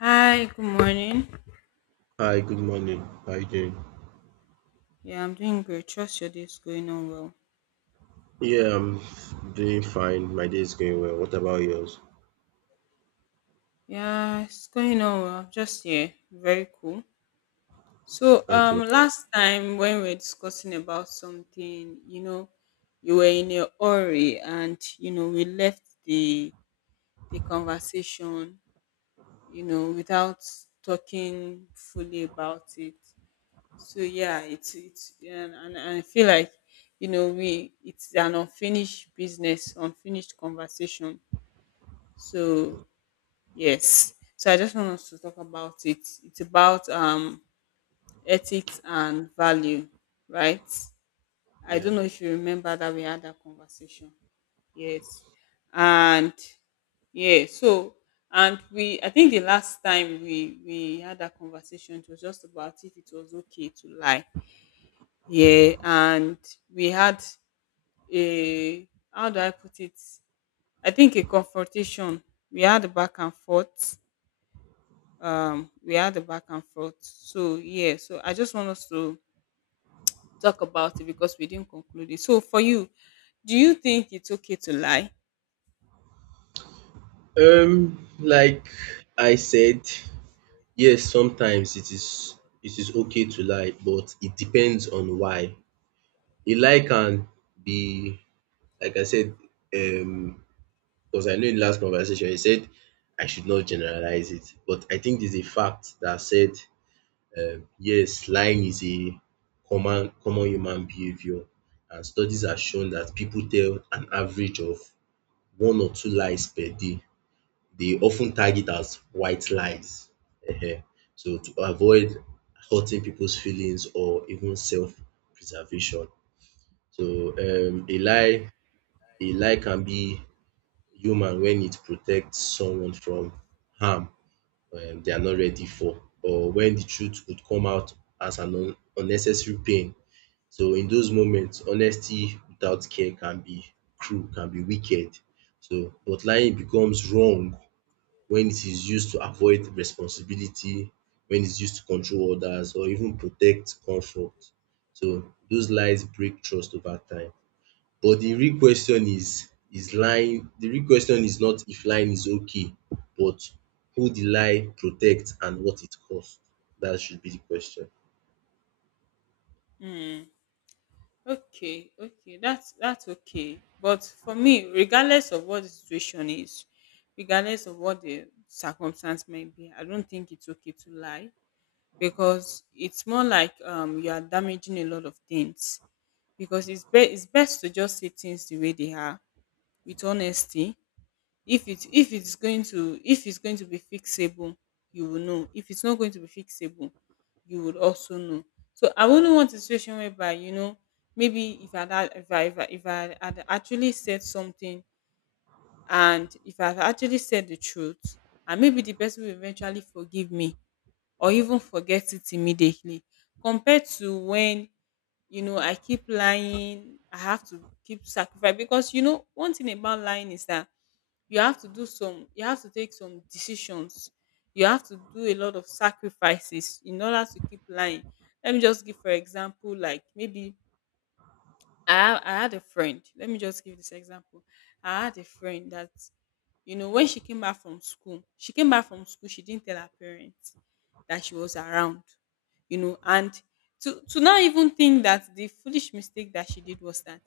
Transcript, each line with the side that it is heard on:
left: Hi, good morning.
right: Hi, good morning. How are you doing?
left: Yeah, I'm doing great. Trust your day is going on well.
right: Yeah, I'm doing fine. My day is going well. What about yours?
left: Yeah, it's going on well. Just yeah, very cool. So um
right: Okay.
left: last time when we were discussing about something, you were in a hurry and we left the conversation, without talking fully about it. So yeah, it's and I feel like we it's an unfinished business, unfinished conversation. So yes, so I just want us to talk about it. It's about ethics and value, right? I
right: Yeah.
left: don't know if you remember that we had that conversation. Yes, and yeah, so and we I think the last time we had that conversation, it was just about if it was okay to lie. Yeah, and we had a how do I put it? I think a confrontation. We had a back and forth we had a back and forth, so yeah, so I just want us to talk about it because we didn't conclude it. So for you, do you think it's okay to lie?
right: Like I said, yes, sometimes it is okay to lie, but it depends on why. A lie can be, like I said, um, because I know in last conversation you said I should not generalize it, but I think there's a fact that said. Yes, lying is a common human behaviour, and studies have shown that people tell an average of one or two lies per day. They often ten tag it as white lies. So to avoid hurting people's feelings or even self preservation. So a lie can be human when it protects someone from harm they are not ready for, or when the truth would come out as an un unnecessary pain. So in those moments, honesty without care can be cruel, can be wicked. So but lying becomes wrong when it is used to avoid responsibility, when it's used to control others or even protect comfort. So those lies break trust over time. But the real question is lying the real question is not if lying is okay, but who the lie protects and what it costs. That should be the question.
left: Hmm. Okay, okay, that's okay, but for me regardless of what the situation is, regardless of what the circumstance may be, I don't think it's okay to lie, because it's more like you are damaging a lot of things, because it's best to just say things the way they are with honesty. If it's going to if it's going to be fixable, you will know. If it's not going to be fixable, you would also know. So I wouldn't want a situation whereby, maybe if if I had actually said something and if I had actually said the truth, and maybe the person will eventually forgive me or even forget it immediately, compared to when, I keep lying. I have to keep sacrifice, because you know one thing about lying is that you have to take some decisions, you have to do a lot of sacrifices in order to keep lying. Let me just give for example, like maybe I had a friend. Let me just give this example. I had a friend that, you know, when she came back from school, she came back from school. She didn't tell her parents that she was around, you know, and to not even think that. The foolish mistake that she did was that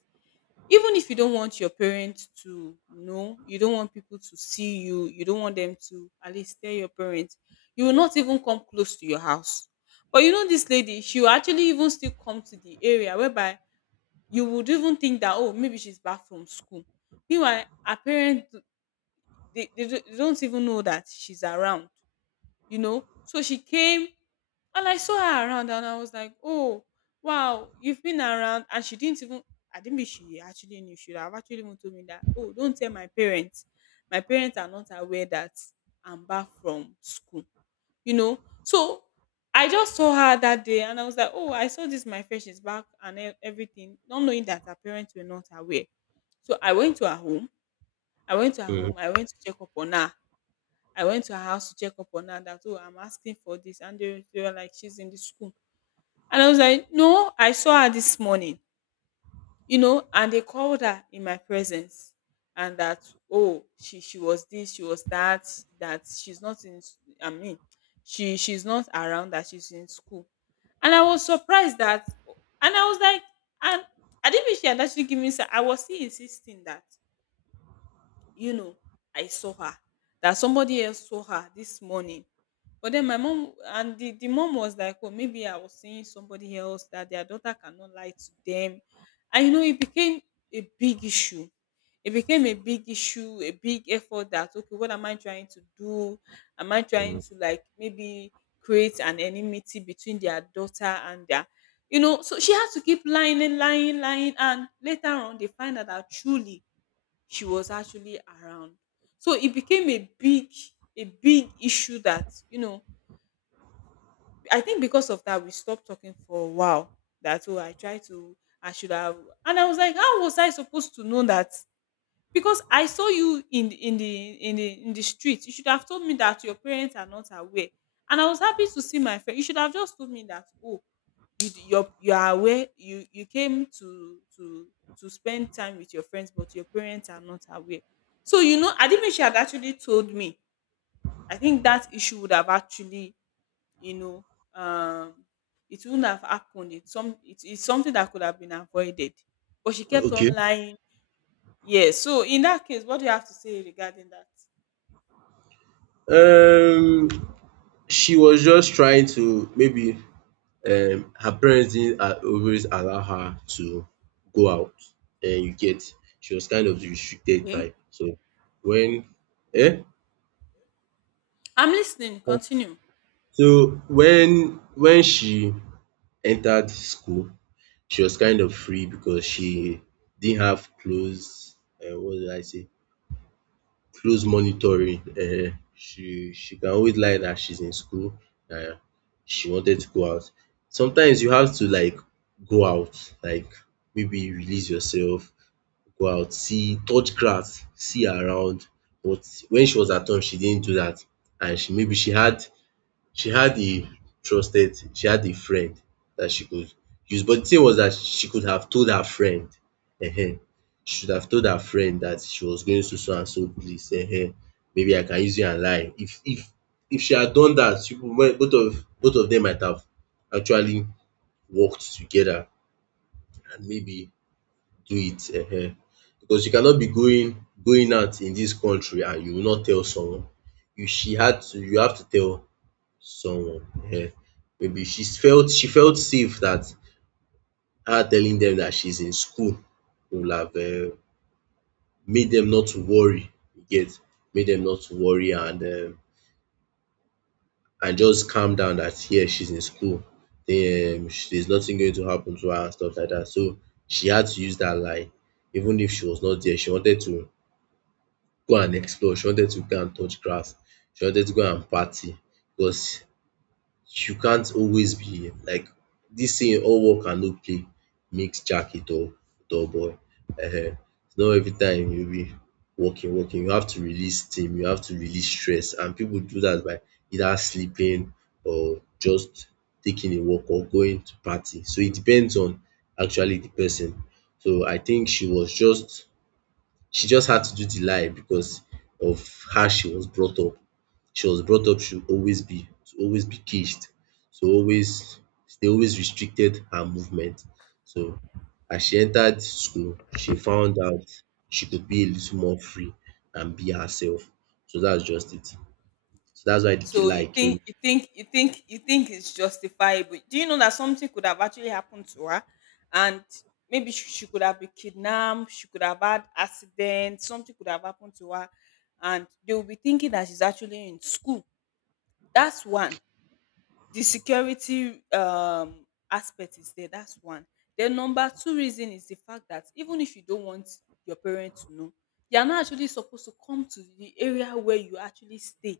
left: even if you don't want your parents to know, you don't want people to see you, you don't want them to at least tell your parents, you will not even come close to your house. But you know, this lady, she will actually even still come to the area, whereby you would even think that, oh, maybe she's back from school, meanwhile her parents they, they they don't even know that she's around. You know, so she came and I saw her around, and I was like, oh, wow, you've been around. And she didn't even, I didn't mean, she actually knew, she would have actually even told me that, oh, don't tell my parents, my parents are not aware that I'm back from school, you know. So I just saw her that day and I was like, oh, I saw this, my friend, she's back and everything, not knowing that her parents were not aware. So I went to her home. I went to her home. I went to check up on her. I went to her house to check up on her that, oh, I'm asking for this. And they were like, she's in the school. And I was like, no, I saw her this morning, you know. And they called her in my presence, and that, oh, she was this, she was that, that she's not in she's not around, that she's in school. And I was surprised that, and I was like, and I didn't mean, she had actually given me I was still insisting that, you know, I saw her. That somebody else saw her this morning. But then my mom and the mom was like, oh, maybe I was seeing somebody else, that their daughter cannot lie to them. And you know, it became a big issue. It became a big issue, a big effort, that okay, what am I trying to do? Am I trying
right: Mhm.
left: to like maybe create an enmity between their daughter and their, you know. So she had to keep lying and lying, lying, and later on they find out that truly she was actually around. So it became a big issue that, you know, I think because of that, we stopped talking for a while. That, oh, I tried to, I should have. And I was like, how was I supposed to know that? Because I saw you in the street. You should have told me that your parents are not aware. And I was happy to see my friend. You should have just told me that, oh, your you are aware, you came to spend time with your friends, but your parents are not aware. So you know, I didn't, she had actually told me, I think that issue would have actually, you know, um it wouldn't have happened. It's some, it's something that could have been avoided, but she kept
right: Okay.
left: on lying. Yes, so in that case, what do you have to say regarding that?
right: Um she was just trying to maybe, her parents didn't always allow her to go out. You get. She was kind of the restricted
left: Okay,
right: type. So when, eh?
left: I'm listening, continue.
right: So when she entered school, she was kind of free because she didn't have close, what did I say close monitoring. She can always lie that she's in school, and she wanted to go out. Sometimes you have to, like, go out, like maybe release yourself, go out, see, touch grass, see around, but when she was at home she didn't do that, and she maybe she had a she had a friend that she could use. But the thing was that she could have told her friend, she should have told her friend that she was going to so and so place. Maybe I can use you and lie. If she had done that, you people, both of them might have actually worked together and maybe do it. um because you cannot be going out in this country and you will not tell someone. You have to tell someone. um Maybe she felt safe that her telling them that she's in school would have, made them not to worry, you get, made them not to worry, and just calm down that here she's in school. Then there's nothing going to happen to her and stuff like that. So she had to use that lie even if she was not there. She wanted to go and explore, she wanted to go and touch grass, she wanted to go and party because you can't always be like this thing. All work and no play makes Jack a dull boy. Ehen. It's not every time you be working, working. You have to release steam, you have to release stress, and people do that by either sleeping or just taking a walk or going to party. So it depends on actually the person. So I think she just had to do the lie because of how she was brought up. She was brought up to always be, caged, so always they always restricted her movement. So as she entered school, she found out she could be a little more free and be herself. So that's just it. So that's why the key
left: So you
right: lie
left: think
right: came.
left: you think it's justifiable. Do you know that something could have actually happened to her? And maybe she could have been kidnapped, she could have had accident, something could have happened to her, and they will be thinking that she's actually in school. That's one. The security aspect is there. That's one. Then number two reason is the fact that even if you don't want your parents to know, they are not actually supposed to come to the area where you actually stay,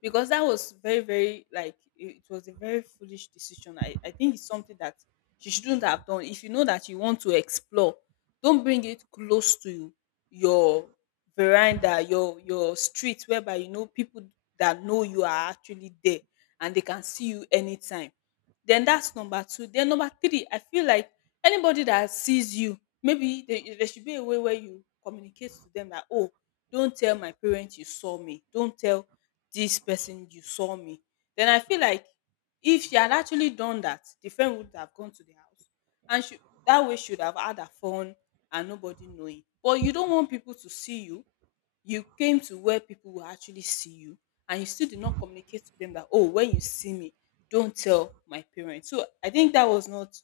left: because that was very very like it was a very foolish decision. I think it's something that she shouldn't have done. If you know that you want to explore, don't bring it close to your veranda, your street, whereby you know people that know you are actually there, and they can see you anytime. Then that's number two. Then number three, I feel like anybody that sees you maybe there should be a way where you communicate to them that, oh, don't tell my parents you saw me, don't tell this person you saw me. Then I feel like if she had actually done that, the friend would have gone to the house, and she, that way she would have had her phone, and nobody knowing. But you don't want people to see you, you came to where people will actually see you, and you still did not communicate to them that, oh, when you see me, don't tell my parents. So I think that was not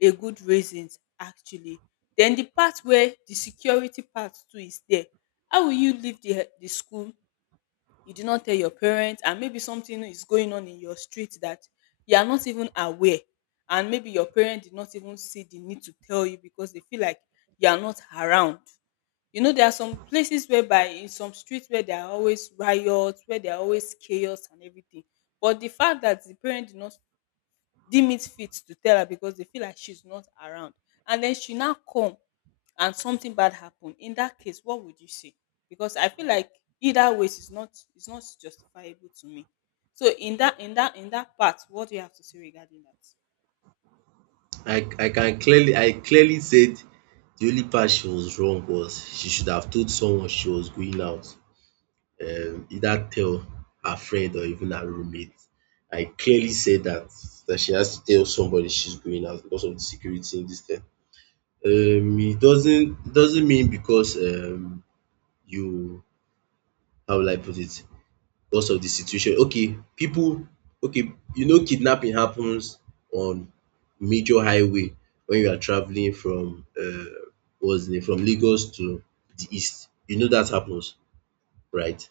left: a good reason, actually. Then the part where the security part too is there, how will you leave the school, you did not tell your parents, and maybe something is going on in your street that you are not even aware, and maybe your parent did not even see the need to tell you because they feel like you are not around. You know, there are some places whereby in some streets where there are always riots, where there are always chaos and everything, but the fact that the parent did not deem it fit to tell her because they feel like she's not around, and then she now come, and something bad happen, in that case what would you say? Because I feel like either ways is not, is not justifiable to me. So in that part, what do you have to say regarding that?
right: I clearly said the only part she was wrong was she should have told someone she was going out, either tell her friend or even her roommate. I clearly said that she has to tell somebody she's going out because of the security in this thing. It doesn't, it doesn't mean because, you how will I put it, because of the situation. Okay, people. Okay, kidnapping happens on major highway when you are traveling from, what's the name, from Lagos to the east. You know that happens, right?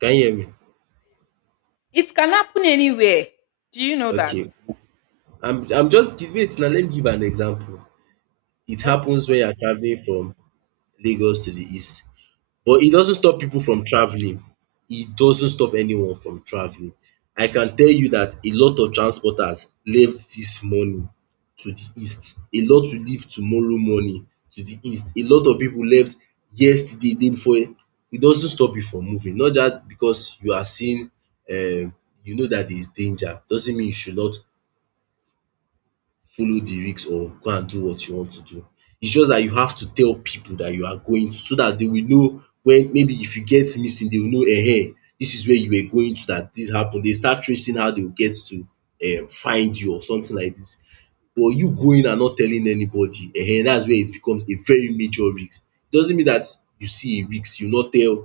right: Can you hear me?
left: It can happen anywhere. Do you know that?
right: Okay, I'm just give it now. Let me give an example. It
left: Okay,
right: happens when you're
left: continue.
right: traveling from Lagos to the east, but it doesn't stop
left: Okay.
right: people from traveling. It doesn't stop anyone from traveling. I can tell you that a lot of transporters left this morning to the east. A lot will leave tomorrow morning to the east. A lot of people left yesterday, day before. It doesn't stop you from moving. Not just because you are seeing, um you know that there is danger doesn't mean you should not follow the risk or go and do what you want to do. It's just dat you have to tell pipu dat you are going, so dat de will know wen, maybe if you get missing, de will know, dis is where you were going to dat dis happen. Dey start tracing how dey go get to, find you or something like dis. But you going and not telling anybody, dats where it becomes a very major risk. It doesn't mean dat you see a risk you no tell,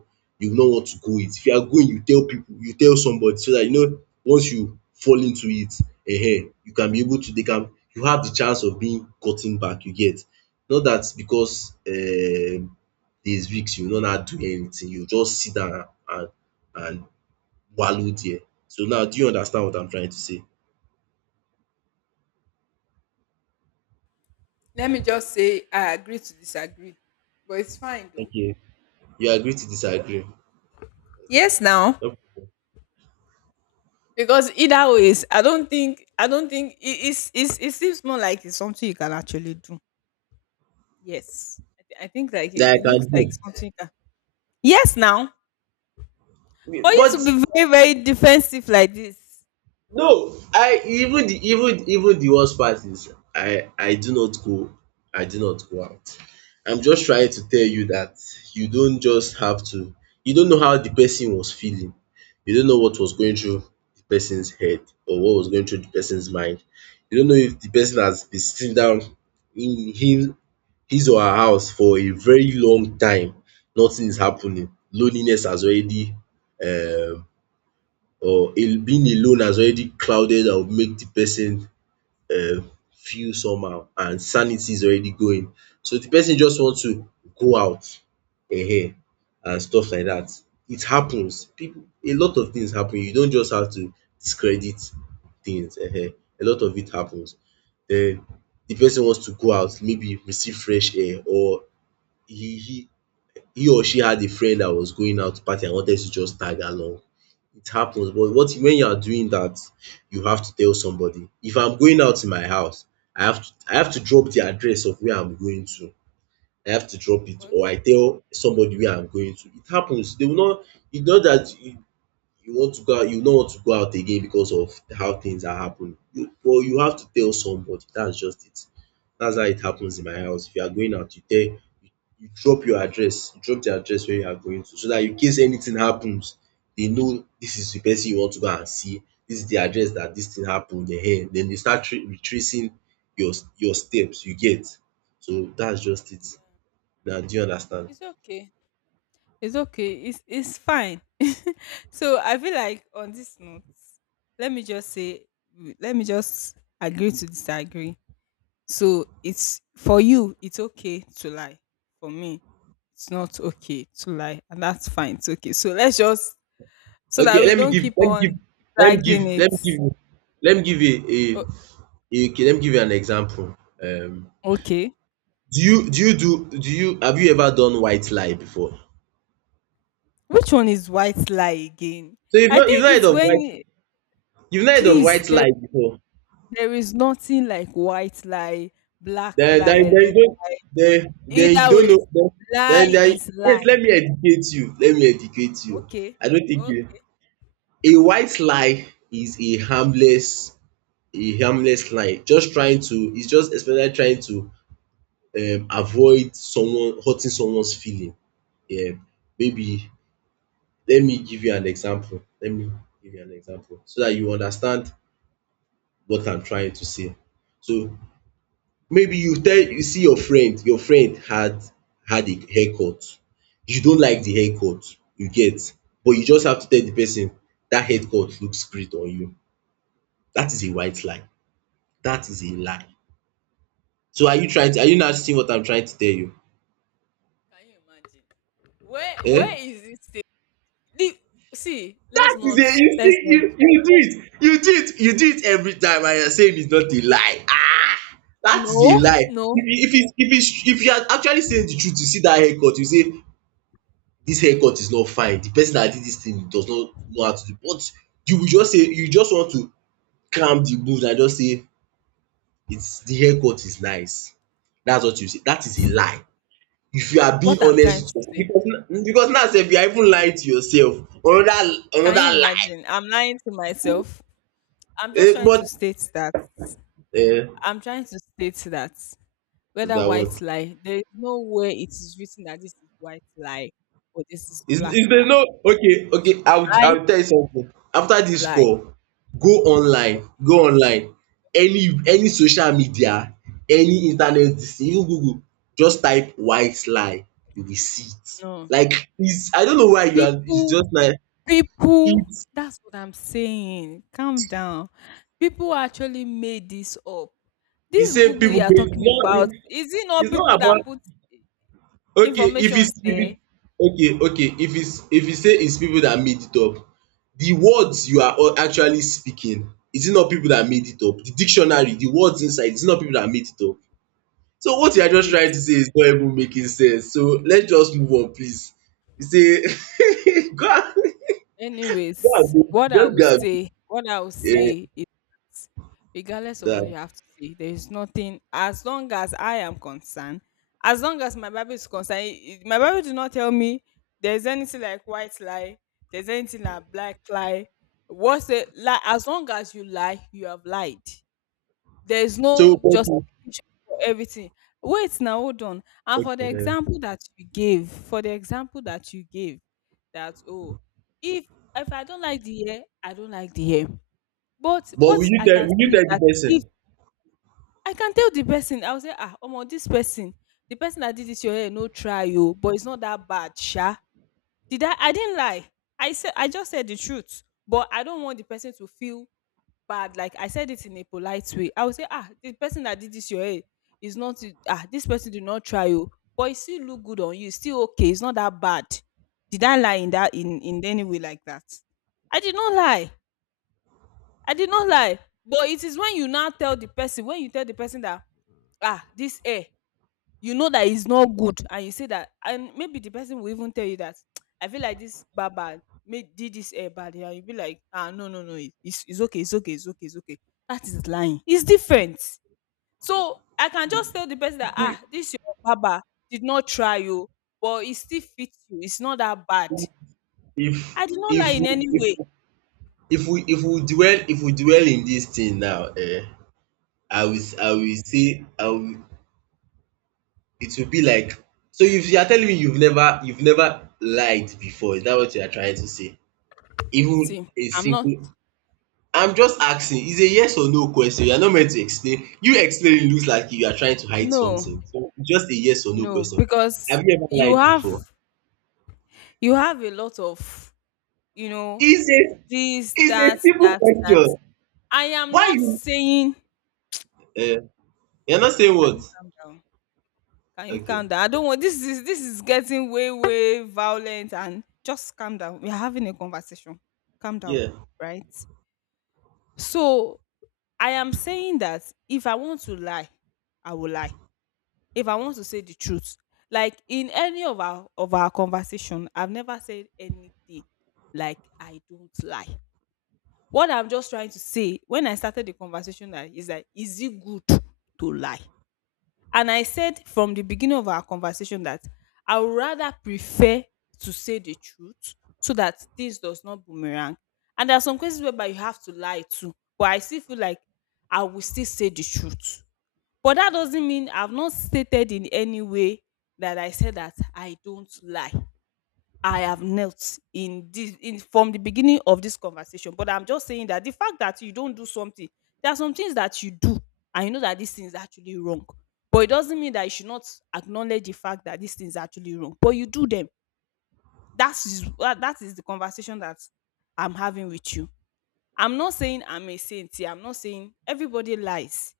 right: you no want to go it. If you are going, you tell pipu, you tell somebody so dat you know once you fall into it, you can be able to dey calm, you have de chance of being gotten back, you get. Not dat because, there is risk you no now do anything, you just sit down and wallow there. So now do you understand what I am trying to say?
left: Let me just say I agree to disagree. But it's fine though.
right: You agree to disagree? Okay now.
left: Yes, now. Because either ways, i don't think it is, it's, it seems more like it's something you can actually do. Yes, I think like
right: That I
left: it looks
right: can
left: like
right: do.
left: it's something you can. Yes, now. For you to
right: But
left: be very very defensive like this.
right: no, I even, the even even the worst part is, I do not go out. I'm just trying to tell you that, you don't just have to you don't know how the person was feeling. You don't know what was going through the person's head or what was going through the person's mind. You don't know if the person has been sitting down in him his or her house for a very long time. Nothing is happening. Loneliness has already, um or a being alone has already clouded and would make the person, feel somehow, and sanity is already going. So the person just wants to go out, eh? And stuff like that. It happens. People, a lot of things happen. You don't just have to discredit things. Eh? A lot of it happens. Den the person wants to go out, maybe receive fresh air, or he he he or she had a friend that was going out to party and wanted to just tag along. It happens. But what when you are doing that, you have to tell somebody. If I'm going out in my house, I have to drop the address of where I'm going to. I have to
left: Of
right: drop it, or
left: course.
right: I tell somebody where I'm going to. It happens. They will not, it's not that you want to go out, you no want to go out again because of how things are happening. But you have to tell somebody. That's just it. That's how it happens in my house. If you are going out, you tell, you drop your address, you drop the address where you are going to, so that in case anything happens, they know this is the person you want to go and see. This is the address that this thing happened. Then they start retracing your steps. You get. So that's just it. Now, do you understand?
left: It's okay, it's okay, it's fine. So I feel like on this note, let me just say, let me just agree to disagree. So it's, for you, it's okay to lie. For me, it's not okay to lie, and that's fine. It's okay. So let's just, so that
right: Okay,
left: we
right: let me
left: don't
right: give,
left: keep
right: let me give,
left: on
right: let me give,
left: dragging
right: let
left: it.
right: me give, let me give
left: O-
right: a Okay, let me give you an example. Um,
left: okay.
right: do you do you do do you Have you ever done white lie before?
left: Which one is white lie again?
right: So
left: I think it's when
right: you've not heard of
left: please
right: white
left: there
right: lie before.
left: there is nothing like white lie, black
right: Then
left: lie, red.
right: You
left: Either
right: don't
left: way,
right: know then.
left: lie
right: then, then
left: is
right: Wait,
left: lie.
right: let me educate you.
left: Okay.
right: I don't think you
left: Okay.
right: A white lie is a harmless lie, just trying to, it's just especially trying to, avoid someone, hurting someone's feeling. Yeah, maybe. Let me give you an example so that you understand what I'm trying to say. So maybe you see your friend had a haircut. You don't like the haircut, you get, but you just have to tell the person that haircut looks great on you. That is a white lie. That is a lie. So are you not seeing what I'm trying to tell you?
left: Can you imagine? Where
right: Um
left: is this thing? The, See, let's
right: Dat a
left: not
right: You see,
left: let's
right: you
left: not
right: you do it, you do it, you do it every time, and you are saying it's not a lie. That is
left: No,
right: a lie.
left: no.
right: If you if it's if it's if you are actually saying the truth, you see that haircut, you say this haircut is not fine. The person that did this thing does not know how to do. But you will just say, you just want to cram the mood and just say it's the haircut is nice. That's what you say. That is a lie. If you are being
left: What I'm trying to
right: honest with yourself,
left: say,
right: because now sef you are even lying to yourself. Another
left: can you
right: another lie.
left: imagine? I'm lying to myself. I'm just
right: Eh,
left: trying
right: but
left: to state that.
right: eh,
left: I'm trying to state that whether
right: that was
left: white lie, there is no way it is written that this is white lie or this is black
right: Is there
left: lie.
right: no okay,
left: If
right: okay,
left: you
right: I'll
left: lie,
right: I'll tell you something. After this
left: you lie.
right: call, go online, go online. Any social media, any internet, this thing, even Google, just type white lie, you will see it.
left: No.
right: Like, it's I don't know why you are it's
left: People,
right: just like
left: people,
right: it's
left: that's what I'm saying. Calm down. People actually made this up.
right: the
left: This
right: same
left: Google you
right: people,
left: are
right: but it's
left: talking
right: not
left: about, is it not
right: it's not
left: people
right: about.
left: that put
right: Okay,
left: information
right: if
left: there?
right: it's okay, okay, if you say it's people that made it up, the words you are all actually speaking, is it not people that made it up? The dictionary, the words inside, is it not people that made it up? So what you are just
left: Wait.
right: trying to say is not even making sense. So let's just move on, please. You say and go and
left: Anyways,
right: do-
left: what I
right: just go
left: would
right: and do,
left: say, what I would say is that regardless of what
right: that.
left: you have to say, there is nothing as long as I am concerned, as long as my Bible is concerned, my Bible do not tell me there's anything like white lie, there's anything like black lie. What's it lie? As long as you lie, you have lied. There is
right: So
left: no
right: but you
left: justification for everything. Wait now, hold on. And for
right: Okay,
left: the
right: eh.
left: example that you gave, for the example that you gave that, oh, if if I don't like the hair I don't like the hair, but
right: But will
left: what
right: you
left: I
right: tell
left: can
right: will you
left: see is
right: tell the
left: that if
right: person.
left: I can tell the person, I will say, ah, omo, this person, the person that did this your hair no try you, but it's not that bad sha. Did I didn't lie. I just said the truth, but I don't want the person to feel bad. Like I said it in a polite way. I would say, ah, the person that did this your hair is not ah, this person did not try you, but it still look good on you. It's still okay. It's not that bad. Did I lie in that, in any way like that? I did not lie. I did not lie. But it is when you tell the person that, ah, this hair, you know that it's not good, and you say that, and maybe the person will even tell you that I feel like this barber made did this hair bad, and you'll be like, ah, no, no, no, it's okay, it's okay, it's okay, it's okay. That is lying. It's different. So I can just tell the person that, ah, this your barber did not try you, but it still fits you, it's not that bad.
right: if
left: I did not
right: if
left: lie in any way.
right: if we if we dwell in this thing now, I will s-
left: Okay.
right: I will say I will it will be like, so if you are telling me you've never lied before, is that what you are trying to say? Even
left: See,
right: a
left: I'm not.
right: single. I'm just asking, it's a yes or no question. You are not meant to explain. You explaining looks like you are trying to hide
left: No,
right: something, so just a yes or no
left: no.
right: question.
left: Because
right: Have you ever
left: you
right: lied
left: have
right: before?
left: you have a lot of you know
right: It's a
left: this,
right: it's
left: that,
right: a simple
left: that, that.
right: question.
left: I am
right: Why
left: not
right: you
left: saying,
right: um you are not saying
left: can
right: what?
left: you calm down? Can you
right: Okay,
left: calm down? I don't want, this is getting way, way violent, and just calm down. We're having a conversation. Calm down,
right: yeah.
left: right? So I am saying that if I want to lie, I will lie. If I want to say the truth, like in any of our conversation, I've never said anything like I don't lie. What I'm just trying to say when I started the conversation, that is, that is it good to lie? And I said from the beginning of our conversation that I would rather prefer to say the truth so that this does not boomerang. And there are some cases whereby you have to lie too, but I still feel like I will still say the truth. But that doesn't mean I've not stated in any way that I said that I don't lie. I have knelt in this, in from the beginning of this conversation, but I'm just saying that the fact that you don't do something, there are some things that you do, and you know that this thing is actually wrong. But it doesn't mean that you should not acknowledge the fact that this thing is actually wrong. But you do them. That is the conversation that I'm having with you. I'm not saying I'm a saint. Here. I'm not saying everybody lies.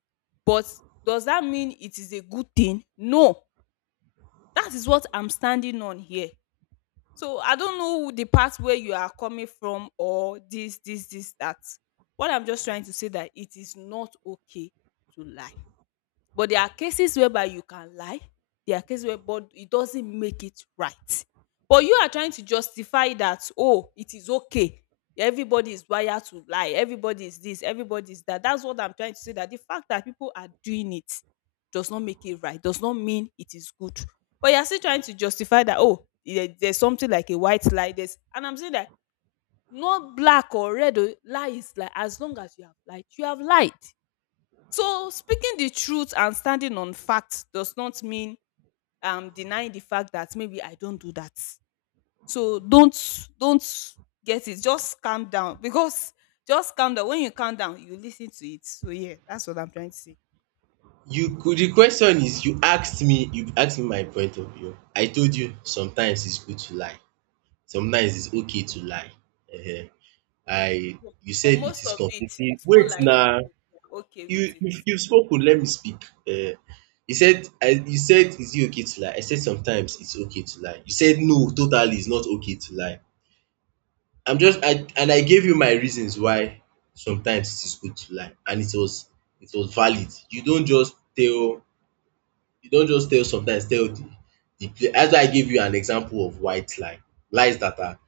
left: But does that mean it is a good thing? No. That is what I'm standing on here. So I don't know the part where you are coming from or this, that. What I'm just trying to say that it is not okay to lie. But there are cases whereby you can lie. There are cases where but it doesn't make it right. But you are trying to justify that, oh, it is okay. Everybody is wired to lie. Everybody is this. Everybody is that. That's what I'm trying to say. That the fact that people are doing it does not make it right, does not mean it is good. But you're still trying to justify that, oh, there, there's something like a white lie. There's, and I'm saying that not black or red, oh, lie is like as long as you have lied So speaking the truth and standing on fact does not mean denying the fact that maybe I don't do that. So don't get it. Just calm down because just calm down. When you calm down, you listen to it. So yeah, that's what I'm trying to say.
right: You could The question is, you asked me my point of view. I told you sometimes it's good to lie. Sometimes it's okay to lie. Ehen. I
left: But,
right: You
left: but
right: said it
left: most
right: is
left: of it,
right: completely,
left: it's more
right: wait
left: like
right: now,
left: you are okay
right: you
left: with it.
right: you you spoken. Let me speak. um you said, is it okay to lie? I said sometimes it's okay to lie. You said, no, totally it's not okay to lie. I'm just I And I gave you my reasons why sometimes it is good to lie, and it was valid. You don't just tell sometimes, tell the player. That's why I give you an example of white lie. Lies that are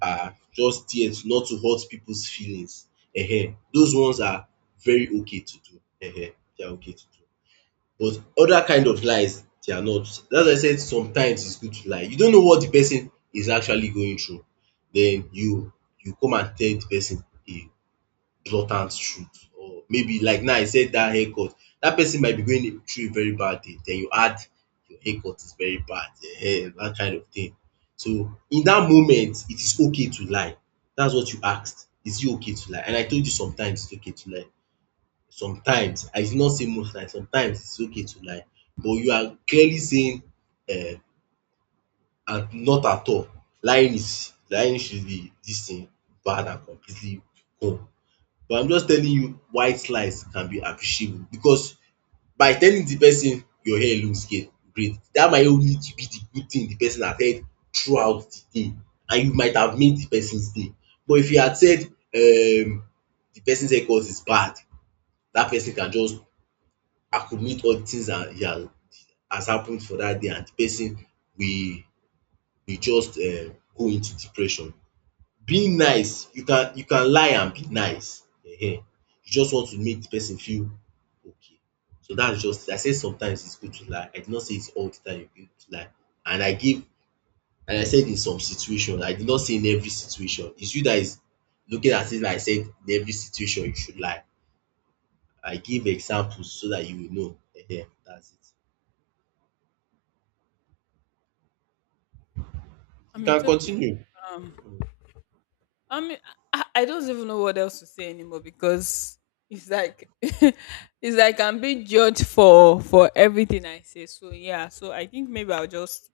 right: are just there to not to hurt people's feelings. Ehen. Those ones are very okay to do. Ehen. They are okay to do. But other kind of lies they are not. That's why I said sometimes it's good to lie. You don't know what the person is actually going through. Then you come and tell the person a blatant truth, or maybe like now, I said that haircut, that person might be going through a very bad day, then you add, your haircut is very bad, that kind of thing. So in that moment it is okay to lie. That's what you asked. Is it okay to lie? And I told you sometimes it's okay to lie. Sometimes, I did not say most times, sometimes it's okay to lie. But you are clearly saying, um at not at all. Lying is, lying should be dis thing bad and completely wrong. But I'm just telling you why slice can be appreciable, because by telling the person your hair looks great, that might even be the good thing the person has heard throughout the day, and you might have made the person's day. But if you had said, the person's haircut is bad, that person can just accumulate all the things that he has happened for that day, and the person will will just go into depression. Being nice, you can lie and be nice. You just want to make the person feel okay. So that's just it. I said sometimes it's good to lie. I did not say it's all the time you need to lie. And I gave and I said in some situation. I did not say in every situation. It's you that is looking as if I said in every situation you should lie. I give examples so that you will know. That's it.
left: I
right: You
left: mean,
right: can
left: it's okay.
right: continue.
left: I mean, I don't even know what else to say anymore because it's like it's like I'm being judged for everything I say. So yeah, so I think maybe I'll just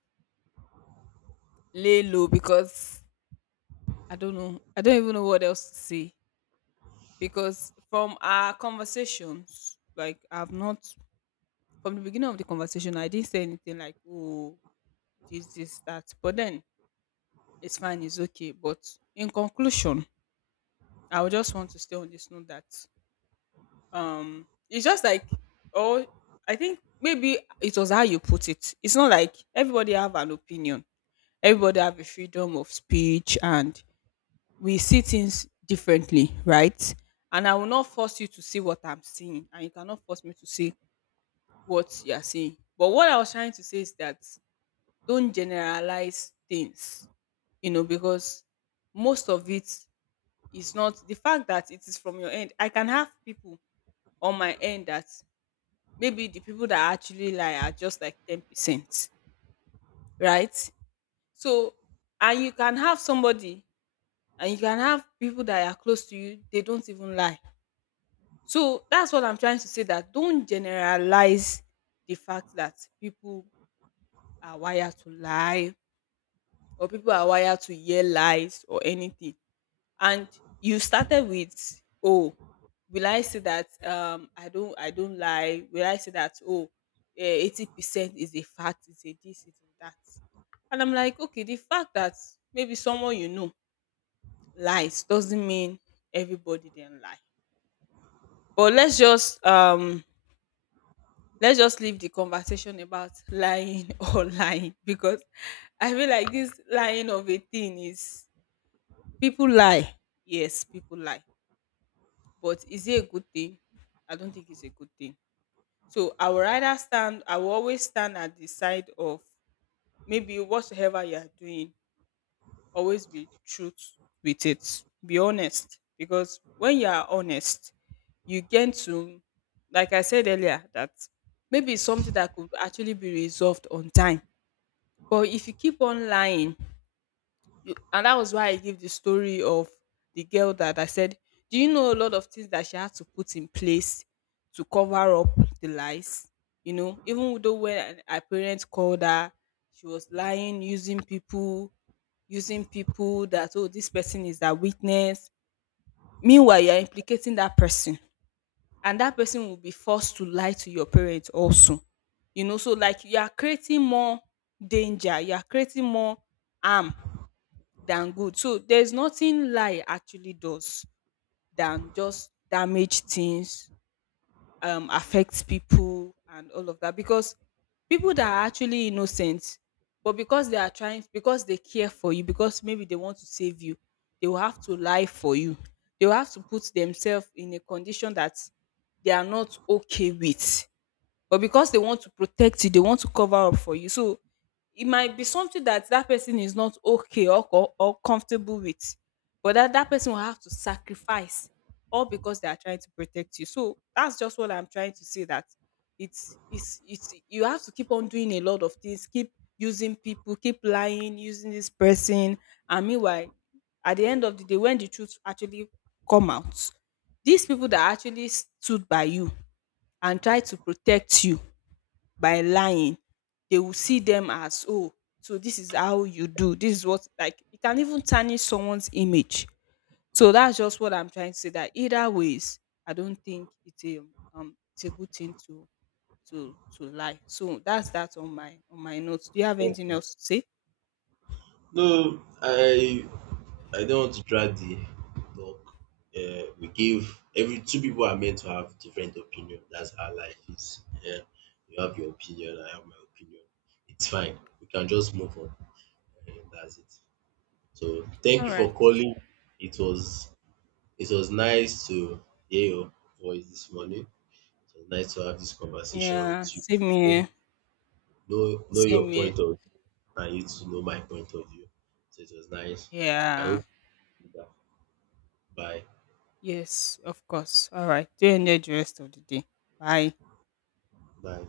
left: lay low because I don't know. I don't even know what else to say because from our conversations, like I've not from the beginning of the conversation, I didn't say anything like oh this this that. But then it's fine, it's okay. But in conclusion, I would just want to stay on this note that it's just like oh, I think maybe it was how you put it. It's not like everybody have an opinion. Everybody have a freedom of speech, and we see things differently, right? And I will not force you to see what I'm seeing, and you cannot force me to see what you are seeing. But what I was trying to say is that don't generalize things, you know, because most of it is not the fact that it is from your end. I can have people on my end that maybe the people that actually lie are just like 10%, right? So, and you can have somebody and you can have people that are close to you, they don't even lie. So, that's what I'm trying to say that don't generalize the fact that people are wired to lie or people are wired to hear lies or anything and you started with oh will I say that I don't lie will I say that oh eh, 80% is a fact it's a this it's a that and I'm like okay the fact that maybe someone you know lies doesn't mean everybody then lie but let's just leave the conversation about lying or lying because I feel like this lying of a thing is people lie yes people lie But is it a good thing? I don't think it's a good thing. So I will rather stand, I will always stand at the side of maybe whatsoever you are doing, always be truth with it. Be honest. Because when you are honest, you get to, like I said earlier, that maybe it's something that could actually be resolved on time. But if you keep on lying, you and that was why I give the story of the girl that I said, Do you know a lot of things that she had to put in place to cover up the lies? You know, even though when her parents called her, she was lying, using people that, oh, this person is a witness. Meanwhile, you're implicating that person, and that person will be forced to lie to your parents also. You know, so like you are creating more danger, you are creating more harm than good. So there's nothing lie actually does than just damage things, affect people and all of that. Because people that are actually innocent, but because they are trying, because they care for you, because maybe they want to save you, they will have to lie for you. They will have to put themselves in a condition that they are not okay with. But because they want to protect you, they want to cover up for you. So it might be something that that person is not okay or co- or comfortable with, but that that person will have to sacrifice all because they are trying to protect you. So that's just what I'm trying to say that it's you have to keep on doing a lot of things, keep using people, keep lying, using this person, and meanwhile, at the end of the day, when the truth actually come out, these people that actually stood by you and tried to protect you by lying, they will see them as, "Oh, so this is how you do. This is what" like it can even tarnish someone's image. So that's just what I'm trying to say that either ways, I don't think it's a good thing to lie. So that's that on my notes. Do you have anything else to say?
right: No, I don't want to drag the talk. We give every Two people are meant to have different opinion. That's how life is. Yeah, you have your opinion. I have my opinion. It's fine. We can just move on. And that's it. So thank
left: All
right: you for
left: right.
right: calling. It was it was nice to hear your voice this morning. It was nice to have this conversation
left: Yeah,
right: with you.
left: same here.
right: Know your
left: Same here.
right: point of view, and you to know my point of view. So it was nice. I
left: Yeah.
right: hope. You do that. Bye.
left: Yes, of course. All right. Do enjoy the rest of the day. Bye.
right: Bye.